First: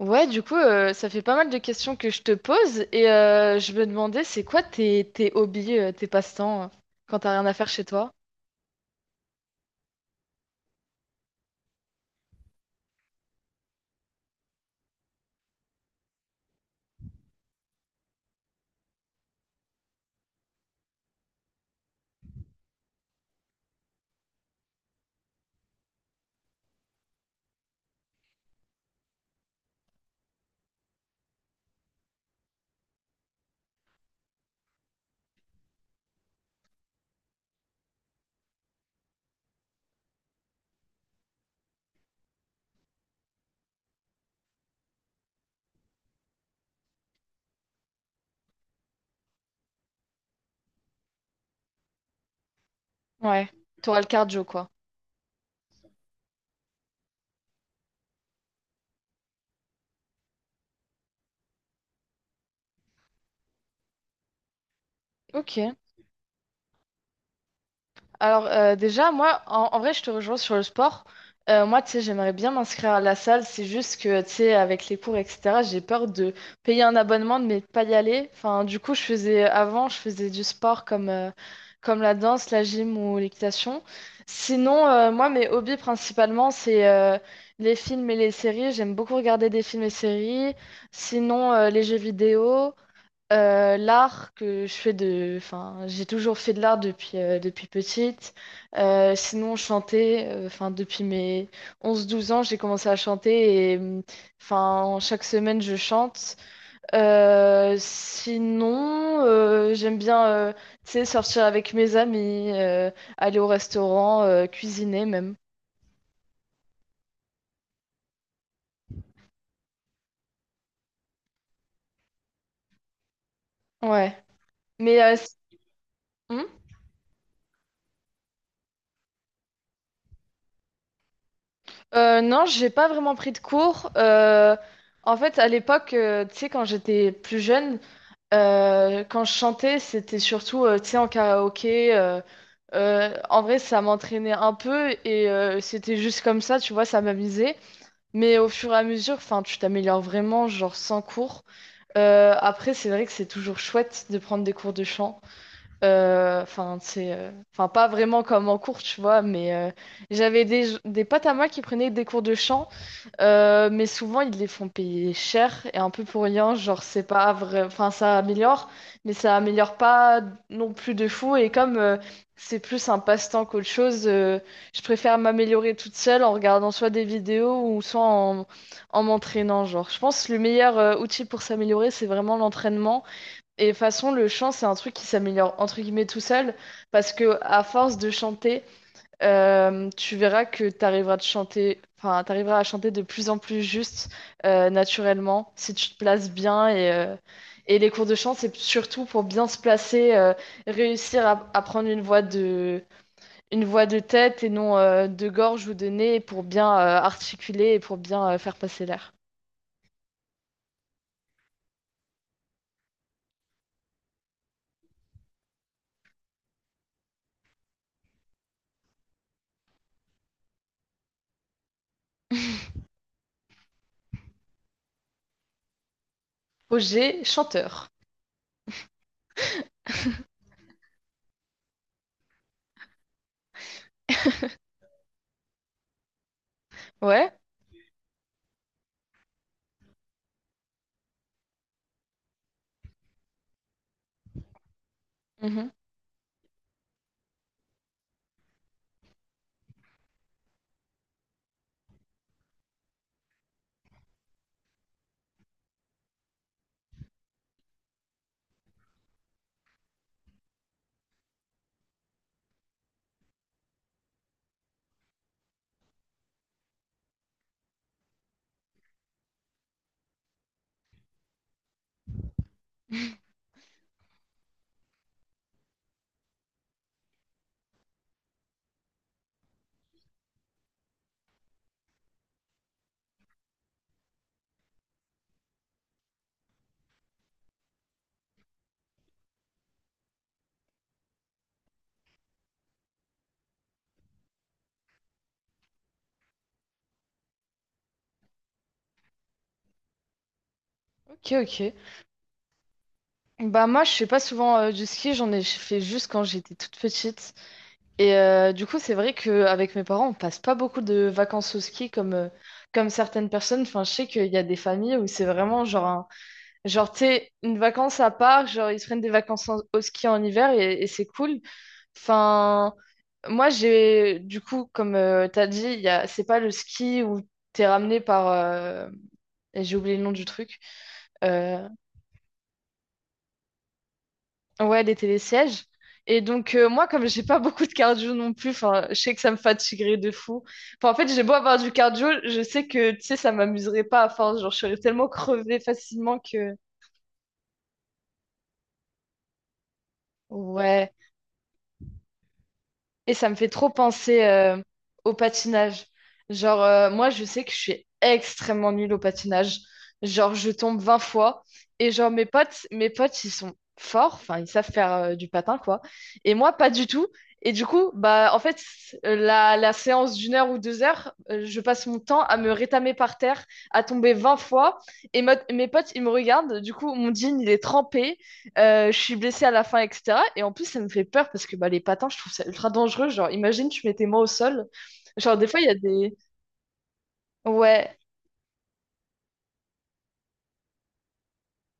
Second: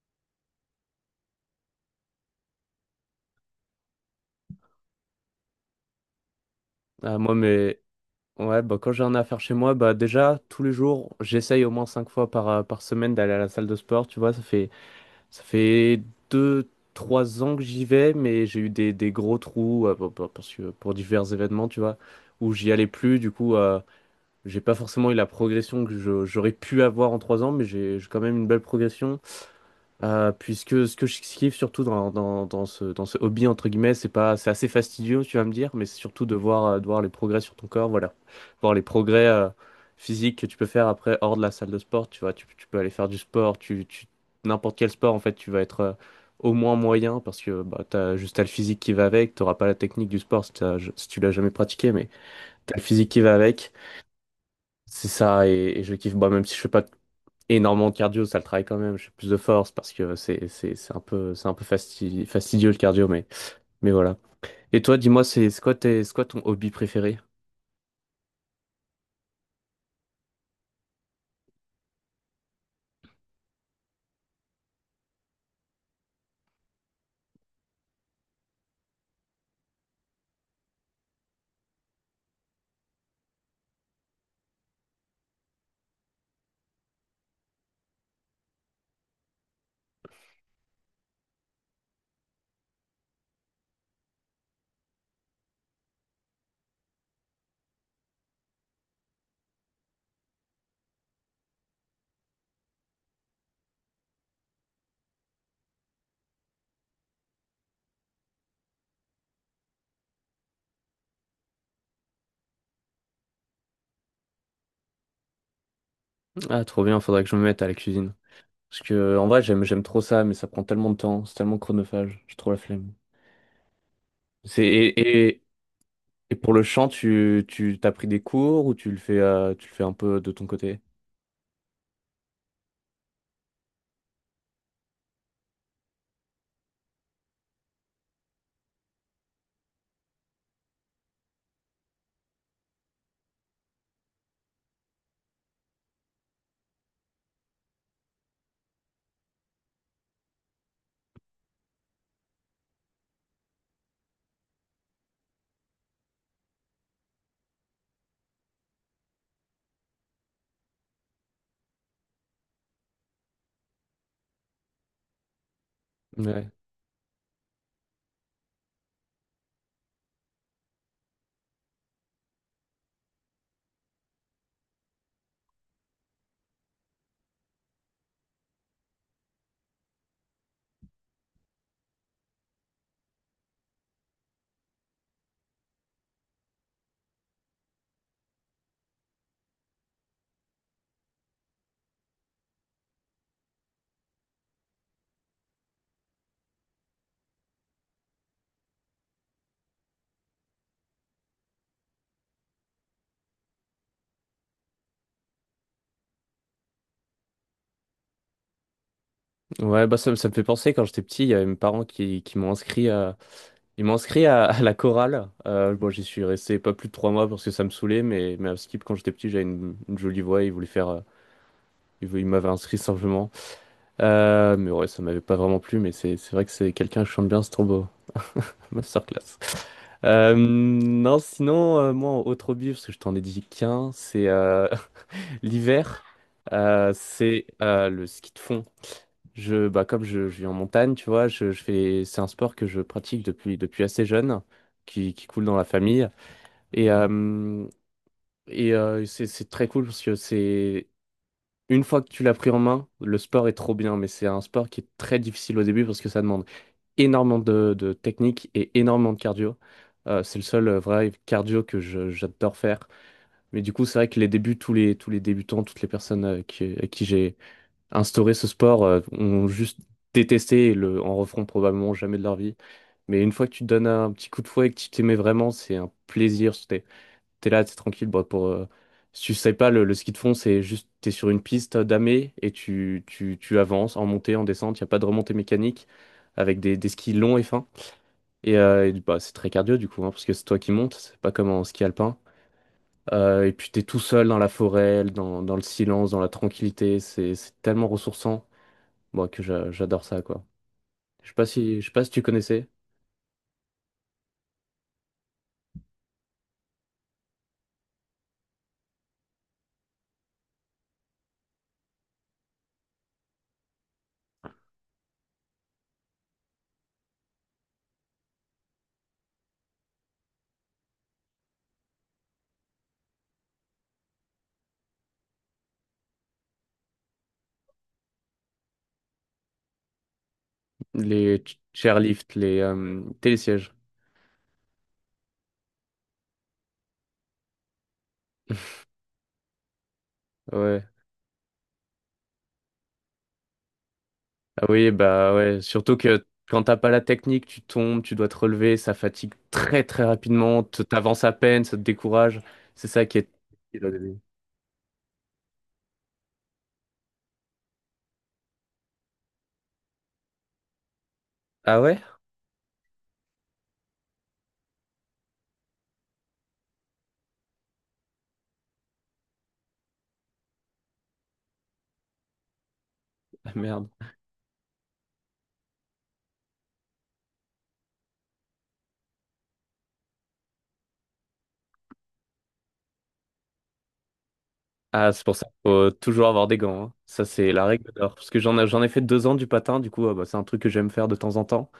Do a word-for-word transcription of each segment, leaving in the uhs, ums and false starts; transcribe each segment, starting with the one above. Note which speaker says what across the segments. Speaker 1: Ouais, du coup, euh, ça fait pas mal de questions que je te pose et euh, je me demandais, c'est quoi tes, tes hobbies, euh, tes passe-temps euh,
Speaker 2: Ah,
Speaker 1: quand t'as
Speaker 2: moi,
Speaker 1: rien à faire
Speaker 2: mais
Speaker 1: chez toi?
Speaker 2: ouais, bah, quand j'ai un affaire chez moi, bah, déjà, tous les jours, j'essaye au moins cinq fois par, euh, par semaine d'aller à la salle de sport. Tu vois, ça fait, ça fait deux, trois ans que j'y vais, mais j'ai eu des, des gros trous euh, pour- pour- parce que, pour divers événements, tu vois, où j'y allais plus. Du coup, euh, j'ai pas forcément eu la progression que je- j'aurais pu avoir en trois ans, mais j'ai j'ai quand même une belle progression. Euh, puisque ce que je kiffe surtout dans, dans, dans ce, dans ce hobby, entre guillemets, c'est pas, c'est assez fastidieux, tu vas me dire, mais c'est surtout de voir, euh, de voir les progrès sur ton corps, voilà. Voir les progrès euh, physiques que tu peux faire après hors de la salle de sport, tu vois. Tu, tu peux aller faire du sport, tu, tu- n'importe quel sport, en fait, tu vas être euh, au moins moyen parce que bah, t'as juste t'as le physique qui va avec, t'auras pas la technique du sport si, t'as- si tu l'as jamais pratiqué, mais t'as le physique qui va
Speaker 1: Ouais,
Speaker 2: avec.
Speaker 1: t'auras le cardio, quoi.
Speaker 2: C'est ça, et, et je kiffe, bah, même si je fais pas énormément de cardio, ça le travaille quand même. Je fais plus de force parce que c'est c'est c'est un peu c'est un peu fasti- fastidieux le cardio, mais mais voilà. Et toi, dis-moi, c'est
Speaker 1: Ok.
Speaker 2: c'est quoi tes- c'est quoi ton hobby préféré?
Speaker 1: Alors euh, déjà, moi, en, en vrai, je te rejoins sur le sport. Euh, moi, tu sais, j'aimerais bien m'inscrire à la salle. C'est juste que, tu sais, avec les cours, et cetera, j'ai peur de payer un abonnement, mais de pas y aller. Enfin, du coup, je faisais avant, je faisais du sport comme, euh, comme la danse, la gym ou l'équitation. Sinon, euh, moi, mes hobbies principalement, c'est euh, les films et les séries. J'aime beaucoup regarder des films et séries. Sinon, euh, les jeux vidéo. Euh, l'art que je fais de, enfin, j'ai toujours fait de l'art depuis, euh, depuis petite. Euh, sinon, chanter, euh, enfin, depuis mes onze douze ans, j'ai commencé à chanter et, hum, enfin, chaque semaine, je chante. Euh, sinon, euh, j'aime bien, euh, tu sais, sortir avec mes amis, euh, aller au restaurant, euh, cuisiner même.
Speaker 2: Ah, trop bien, faudrait que je me mette à la cuisine. Parce que en vrai, j'aime j'aime trop ça, mais ça prend tellement de temps, c'est tellement chronophage, j'ai trop la flemme.
Speaker 1: Ouais.
Speaker 2: C'est
Speaker 1: Mais euh,
Speaker 2: et,
Speaker 1: s-
Speaker 2: et et
Speaker 1: hmm
Speaker 2: pour le chant, tu tu t'as pris des cours ou tu le fais euh, tu le fais un peu de ton côté?
Speaker 1: Euh, non, j'ai pas vraiment pris de cours. Euh, en fait, à l'époque, euh, tu sais, quand j'étais plus jeune, Euh, quand je chantais, c'était surtout, euh, tu sais, en karaoké. euh, euh, En vrai, ça m'entraînait un peu et euh, c'était juste comme ça, tu vois, ça m'amusait. Mais au fur et à mesure, enfin, tu t'améliores vraiment, genre sans cours. Euh, après, c'est vrai que c'est toujours chouette de prendre des cours de chant. Euh, Enfin, c'est, euh, enfin, pas vraiment comme en cours, tu vois, mais euh, j'avais des, des potes à moi qui prenaient des cours de chant euh, mais souvent, ils les font payer cher et un peu pour
Speaker 2: Ouais,
Speaker 1: rien. Genre, c'est pas vrai. Enfin, ça améliore, mais ça améliore pas non plus de fou. Et comme euh, c'est plus un passe-temps qu'autre chose, euh, je préfère m'améliorer toute seule en regardant soit des vidéos ou soit en, en m'entraînant. Genre, je pense que le meilleur euh, outil pour s'améliorer, c'est vraiment l'entraînement. Et de toute façon, le chant, c'est un truc qui s'améliore entre guillemets tout seul parce que à force de chanter euh, tu verras que tu arriveras de chanter, enfin, tu à chanter de plus en plus juste, euh, naturellement, si tu te places bien. Et, euh, et les cours de chant, c'est surtout pour bien se placer, euh, réussir à, à prendre une voix de, une voix de tête et non euh, de gorge ou de nez pour bien euh, articuler et pour bien euh, faire passer l'air.
Speaker 2: ouais, bah ça, me ça me fait penser quand j'étais petit, il y avait mes parents qui, qui m'ont inscrit à, Ils m'ont inscrit à, à la chorale. Euh, bon, j'y suis resté pas plus de trois mois parce que ça me saoulait, mais, mais à Skip, quand j'étais petit, j'avais une, une jolie voix. Ils voulaient faire, euh, ils, vou- ils m'avaient inscrit simplement. Euh, mais ouais, ça m'avait pas vraiment plu, mais c'est c'est vrai que c'est quelqu'un qui
Speaker 1: Projet
Speaker 2: chante bien, c'est trop beau.
Speaker 1: chanteur.
Speaker 2: Masterclass. Euh, non, sinon, euh, moi, autre hobby, parce que je t'en ai dit qu'un, c'est euh, l'hiver, euh,
Speaker 1: Ouais.
Speaker 2: c'est euh, le ski de fond. Je, bah, comme je, je vis en montagne, tu vois, je, je fais, c'est un sport que je pratique depuis, depuis assez jeune, qui, qui coule dans la
Speaker 1: Mhm.
Speaker 2: famille. Et, euh, et euh, c'est c'est très cool parce que c'est une fois que tu l'as pris en main, le sport est trop bien, mais c'est un sport qui est très difficile au début parce que ça demande énormément de, de technique et énormément de cardio. Euh, c'est le seul euh, vrai cardio que je- j'adore faire. Mais du coup, c'est vrai que les débuts, tous les, tous les débutants, toutes les personnes euh, qui, à qui j'ai instauré ce sport euh, ont juste détesté et le, en referont probablement jamais de leur vie. Mais une fois que tu te donnes un petit coup de fouet et que tu t'y vraiment, c'est un plaisir t'es là, t'es tranquille. Bon, pour, euh, si tu sais pas, le, le ski de fond, c'est juste, t'es sur une piste damée et tu, tu, tu avances en montée, en descente. Il n'y a pas de remontée mécanique avec des, des skis longs et fins. Et, euh, et, bah, c'est très cardio du coup, hein, parce que c'est toi qui montes, c'est pas comme en ski alpin. Euh, et puis t'es tout seul dans la forêt, dans, dans le silence, dans la tranquillité. C'est c'est tellement ressourçant, moi, que j'a- j'adore ça, quoi. Je
Speaker 1: Ok,
Speaker 2: sais pas
Speaker 1: ok.
Speaker 2: si, je sais pas si tu connaissais
Speaker 1: Bah moi, je fais pas souvent euh, du ski, j'en ai fait juste quand j'étais toute petite. Et euh, du coup, c'est vrai qu'avec mes parents, on passe pas beaucoup de vacances au ski comme, euh, comme certaines personnes. Enfin, je sais qu'il y a des familles où c'est vraiment genre, un- genre, tu sais, une vacance à part, genre, ils se prennent des vacances en- au ski en hiver et, et c'est cool. Enfin, moi, j'ai, du coup, comme tu as dit, il y a, c'est pas le ski où t'es ramené par, euh, et j'ai oublié le nom du truc.
Speaker 2: les ch-
Speaker 1: euh,
Speaker 2: chairlifts, les euh, télésièges.
Speaker 1: Ouais, les télésièges. Et donc, euh, moi, comme j'ai pas beaucoup de cardio non plus, enfin, je sais que ça me fatiguerait de fou.
Speaker 2: Ouais.
Speaker 1: Enfin, en fait, j'ai beau avoir du cardio, je sais que, tu sais, ça m'amuserait pas à force. Genre, je
Speaker 2: Ah
Speaker 1: serais
Speaker 2: oui,
Speaker 1: tellement
Speaker 2: bah ouais,
Speaker 1: crevée
Speaker 2: surtout
Speaker 1: facilement
Speaker 2: que
Speaker 1: que...
Speaker 2: quand t'as pas la technique, tu tombes, tu dois te relever, ça fatigue très très rapidement, t-
Speaker 1: Ouais.
Speaker 2: t'avances à peine, ça te décourage. C'est ça
Speaker 1: Et
Speaker 2: qui
Speaker 1: ça
Speaker 2: est
Speaker 1: me fait trop
Speaker 2: difficile au début.
Speaker 1: penser euh, au patinage. Genre, euh, moi, je sais que je suis extrêmement nulle au patinage. Genre, je tombe vingt fois.
Speaker 2: Ah
Speaker 1: Et
Speaker 2: ouais?
Speaker 1: genre, mes potes, mes potes, ils sont forts. Enfin, ils savent faire euh, du patin, quoi. Et moi, pas du tout. Et du coup, bah, en fait, euh, la, la séance d'une heure ou deux heures, euh, je passe mon temps à me rétamer par terre,
Speaker 2: Ah
Speaker 1: à
Speaker 2: merde.
Speaker 1: tomber vingt fois. Et mo- mes potes, ils me regardent. Du coup, mon jean, il est trempé. Euh, je suis blessée à la fin, et cetera. Et en plus, ça me fait peur parce que bah, les patins, je trouve ça ultra dangereux. Genre, imagine, tu mettais moi au sol.
Speaker 2: Ah, c'est pour
Speaker 1: Genre,
Speaker 2: ça
Speaker 1: des
Speaker 2: qu'il
Speaker 1: fois, il y a
Speaker 2: faut
Speaker 1: des...
Speaker 2: toujours avoir des gants, hein. Ça, c'est la règle
Speaker 1: Ouais,
Speaker 2: d'or. Parce que j'en ai, j'en ai fait deux ans du patin, du coup, ah bah, c'est un truc que j'aime faire de temps en temps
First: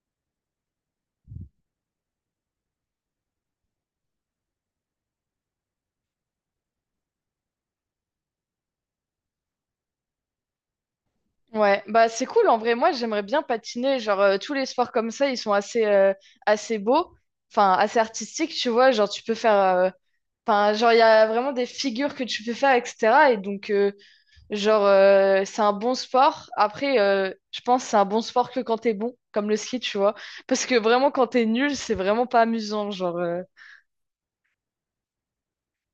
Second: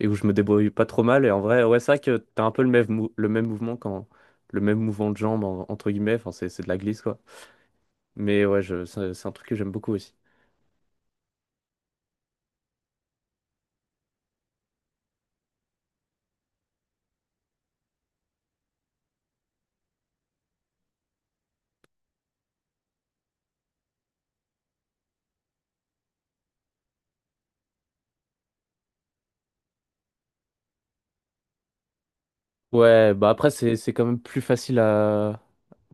Speaker 2: et où je me débrouille pas trop mal. Et en vrai, ouais, c'est vrai que t'as un peu le même, mou- le même mouvement quand. Le même mouvement de jambe, en- entre guillemets, enfin, c'est c'est de la glisse, quoi. Mais ouais, je, c'est c'est un truc que j'aime beaucoup aussi.
Speaker 1: ouais. Bah, c'est cool. En vrai, moi, j'aimerais bien patiner. Genre, euh, tous les sports comme ça, ils sont assez, euh, assez beaux. Enfin, assez artistiques, tu vois. Genre, tu peux faire... euh, Enfin, genre, il y a vraiment des figures que tu peux faire, et cetera. Et donc, euh, genre, euh, c'est un bon sport. Après, euh, je pense que c'est un bon sport que quand t'es bon, comme le ski, tu vois. Parce que vraiment, quand t'es nul, c'est vraiment pas amusant.
Speaker 2: Ouais,
Speaker 1: Genre...
Speaker 2: bah
Speaker 1: euh,
Speaker 2: après c'est c'est quand même plus facile à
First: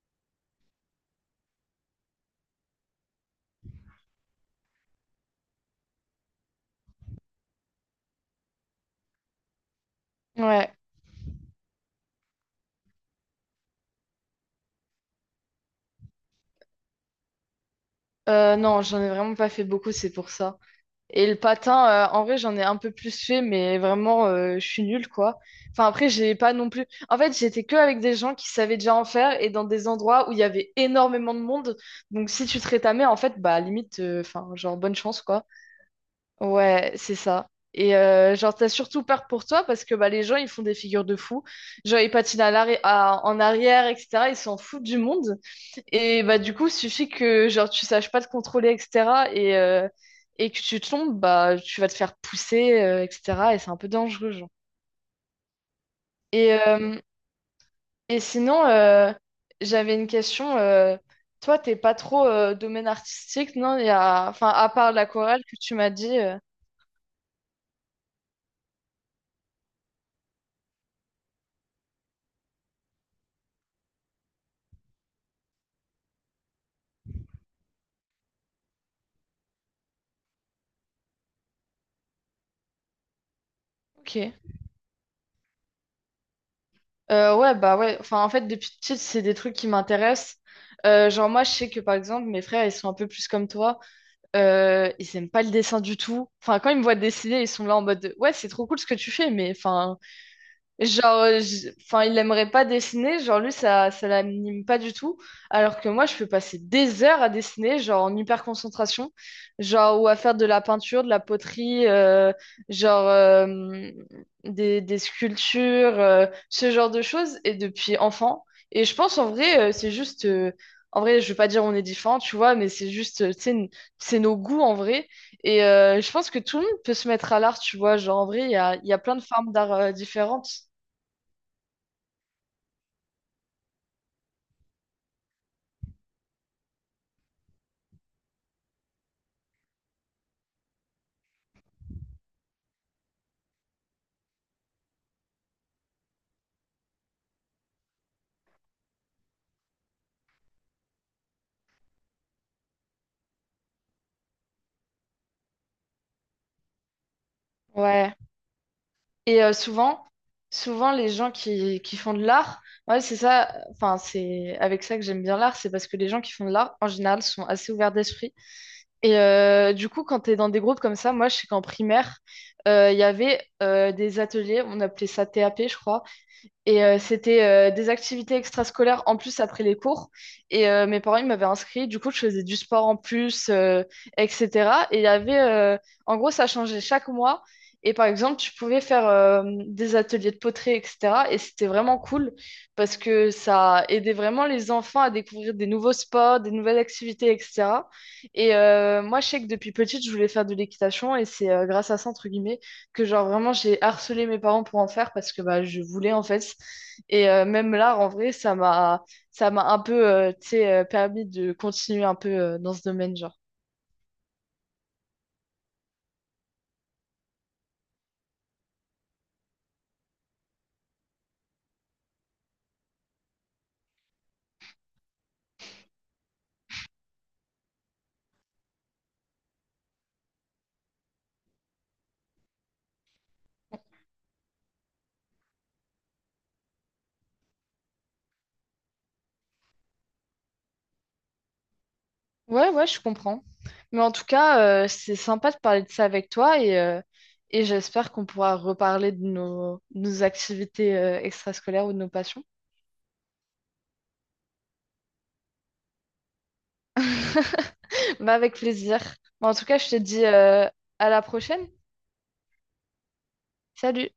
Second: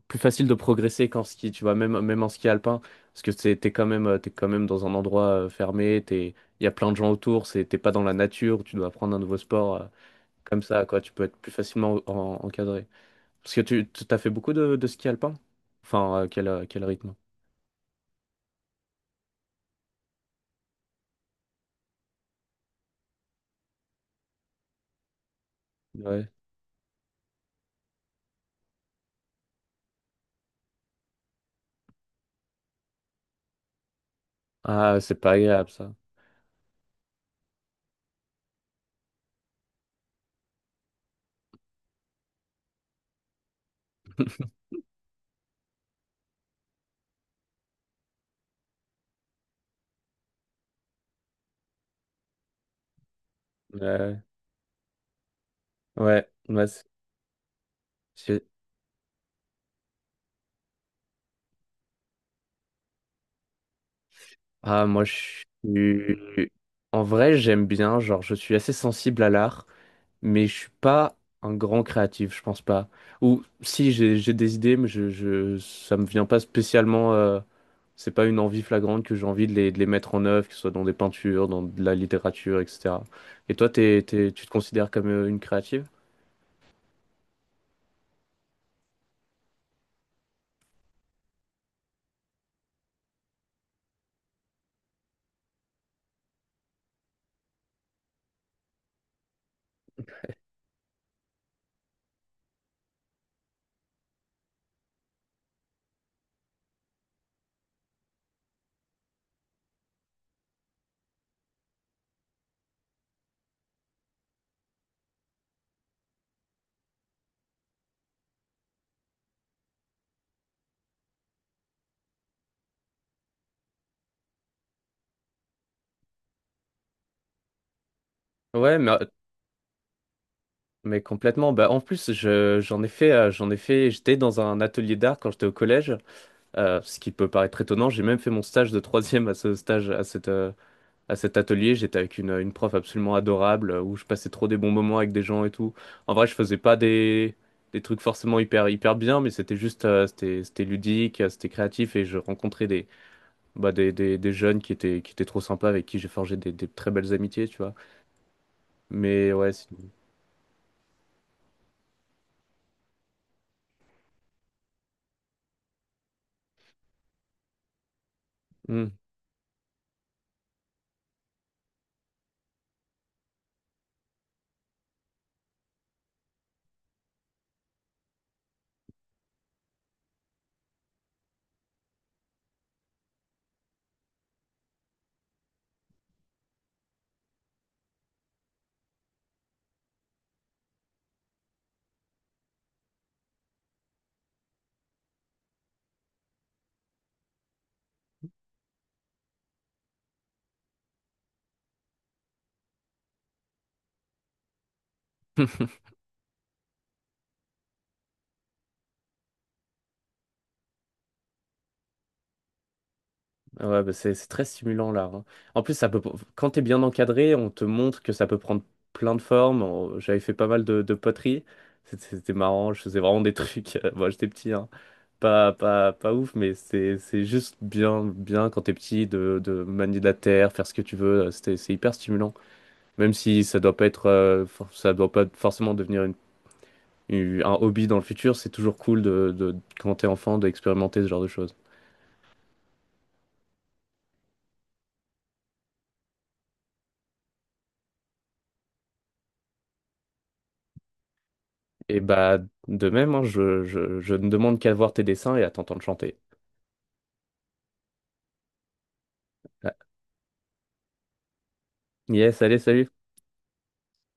Speaker 2: plus facile de progresser qu'en ski, tu vois, même même en ski alpin parce que c'est t'es quand même euh, t'es quand même dans un endroit euh, fermé, t'es il y a plein de gens autour, c'est t'es pas dans la nature, tu dois apprendre un nouveau sport, euh, comme
Speaker 1: Ouais,
Speaker 2: ça quoi, tu peux être plus facilement en- encadré. Parce que tu tu- t'as fait beaucoup de, de ski alpin? Enfin, euh, quel euh, quel rythme?
Speaker 1: euh, non, j'en ai vraiment pas fait beaucoup, c'est pour ça. Et le patin, euh, en vrai, j'en ai un peu plus fait, mais vraiment, euh, je suis nulle, quoi. Enfin, après,
Speaker 2: Ouais.
Speaker 1: j'ai pas non plus. En fait, j'étais que avec des gens qui savaient déjà en faire et dans des endroits où il y avait énormément de monde. Donc, si tu te rétamais, en fait, bah, limite, euh, enfin, genre, bonne
Speaker 2: Ah, c'est
Speaker 1: chance,
Speaker 2: pas
Speaker 1: quoi.
Speaker 2: agréable ça.
Speaker 1: Ouais, c'est ça. Et euh, genre, t'as surtout peur pour toi parce que bah, les gens, ils font des figures de fous. Genre, ils patinent à l'arri- à- en arrière, et cetera. Ils s'en foutent du monde. Et bah, du coup, suffit que genre, tu saches pas te contrôler, et cetera. Et, euh, et que tu tombes, bah, tu vas te faire pousser, euh, et cetera. Et c'est un peu
Speaker 2: Ouais.
Speaker 1: dangereux, genre.
Speaker 2: Ouais,
Speaker 1: Et,
Speaker 2: ouais, c'est-
Speaker 1: euh, et
Speaker 2: c'est-
Speaker 1: sinon, euh, j'avais une question. Euh, toi, t'es pas trop euh, domaine artistique, non? Il y a... Enfin, à
Speaker 2: Ah,
Speaker 1: part
Speaker 2: moi je
Speaker 1: l'aquarelle que tu m'as dit. euh,
Speaker 2: suis en vrai, j'aime bien, genre je suis assez sensible à l'art. Mais je suis pas un grand créatif, je pense pas. Ou si j'ai j'ai des idées, mais je, je ça me vient pas spécialement. Euh, c'est pas une envie flagrante que j'ai envie de les, de les mettre en œuvre, que ce soit dans des peintures, dans de la littérature, et cetera. Et toi, t'es,
Speaker 1: Ok.
Speaker 2: t'es- tu te considères comme euh, une créative?
Speaker 1: Euh, ouais, bah ouais. Enfin, en fait, depuis petite, c'est des trucs qui m'intéressent. Euh, genre, moi, je sais que par exemple, mes frères, ils sont un peu plus comme toi. Euh, ils aiment pas le dessin du tout. Enfin, quand ils me voient dessiner, ils sont là en mode, de, ouais, c'est trop cool ce que tu fais, mais enfin. Genre, euh, enfin, il aimerait pas dessiner, genre lui, ça, ça l'anime pas du tout, alors que moi, je peux passer des heures à dessiner, genre en hyper concentration, genre, ou à faire de la peinture, de la poterie, euh, genre euh, des, des sculptures, euh, ce genre de choses, et depuis enfant. Et je pense, en vrai, euh, c'est juste, euh, en vrai, je veux pas dire on est différents, tu vois, mais c'est juste, euh, tu sais, n- c'est nos goûts, en vrai. Et euh, je pense que tout le monde peut se mettre à l'art, tu vois. Genre, en vrai, il y a,
Speaker 2: Ouais,
Speaker 1: il y
Speaker 2: mais,
Speaker 1: a plein de formes d'art euh, différentes.
Speaker 2: mais complètement. Bah, en plus, je, j'en ai fait, euh, j'en ai fait, j'étais dans un atelier d'art quand j'étais au collège, euh, ce qui peut paraître étonnant. J'ai même fait mon stage de troisième à ce stage, à cette, euh, à cet atelier, j'étais avec une, une prof absolument adorable euh, où je passais trop des bons moments avec des gens et tout. En vrai, je faisais pas des, des trucs forcément hyper, hyper bien, mais c'était juste, euh, c'était, c'était ludique, euh, c'était créatif et je rencontrais des, bah, des, des, des jeunes qui étaient, qui étaient trop sympas avec qui j'ai forgé des, des très belles amitiés, tu vois.
Speaker 1: Ouais.
Speaker 2: Mais
Speaker 1: Et
Speaker 2: ouais,
Speaker 1: euh,
Speaker 2: c'est-
Speaker 1: souvent, souvent les gens qui, qui font de l'art, ouais, c'est ça, enfin, c'est avec ça que j'aime bien l'art, c'est parce que les gens qui font de l'art, en général, sont assez ouverts d'esprit.
Speaker 2: Hmm.
Speaker 1: Et euh, du coup, quand t'es dans des groupes comme ça, moi, je sais qu'en primaire, euh, il y avait euh, des ateliers, on appelait ça T A P, je crois, et euh, c'était euh, des activités extrascolaires en plus après les cours. Et euh, mes parents, ils m'avaient inscrit. Du coup, je faisais du sport en plus, euh, et cetera. Et il y avait, euh, en gros, ça changeait chaque mois. Et par exemple, tu pouvais faire euh, des ateliers de poterie, et cetera. Et c'était vraiment cool parce que ça aidait vraiment les enfants à découvrir des nouveaux sports, des nouvelles activités, et cetera. Et euh, moi, je sais que depuis petite, je voulais faire de l'équitation et c'est euh, grâce à ça, entre guillemets que genre vraiment j'ai harcelé mes parents pour en faire parce que bah je voulais en fait et euh, même là en vrai ça m'a ça m'a un peu euh, tu sais, euh, permis de continuer un peu euh, dans ce domaine genre
Speaker 2: Ah, ouais, bah, c'est c'est très stimulant l'art, hein. En plus, ça peut, quand t'es bien encadré, on te montre que ça peut prendre plein de formes. On- J'avais fait pas mal de, de poterie. C'était c'était marrant, je faisais vraiment des trucs. Moi, j'étais petit, hein. Pas, pas, pas ouf, mais c'est c'est juste bien, bien quand t'es petit de, de manier la terre, faire ce que tu veux. euh, C'était, c'est hyper stimulant. Même si ça doit pas être, euh, for- ça doit pas forcément devenir une- une- un hobby dans le futur, c'est toujours cool de, de, quand t'es enfant d'expérimenter ce genre de choses.
Speaker 1: ouais ouais je comprends mais en tout cas euh, c'est sympa de parler de ça avec toi et euh, et j'espère qu'on pourra reparler de nos nos activités euh, extrascolaires ou de
Speaker 2: Et
Speaker 1: nos
Speaker 2: bah,
Speaker 1: passions
Speaker 2: de même, hein, je, je, je ne demande qu'à voir tes dessins et à t'entendre chanter.
Speaker 1: bah avec plaisir. Bon, en tout
Speaker 2: Ah.
Speaker 1: cas je te dis euh, à la prochaine.
Speaker 2: Yes, allez, salut!
Speaker 1: Salut.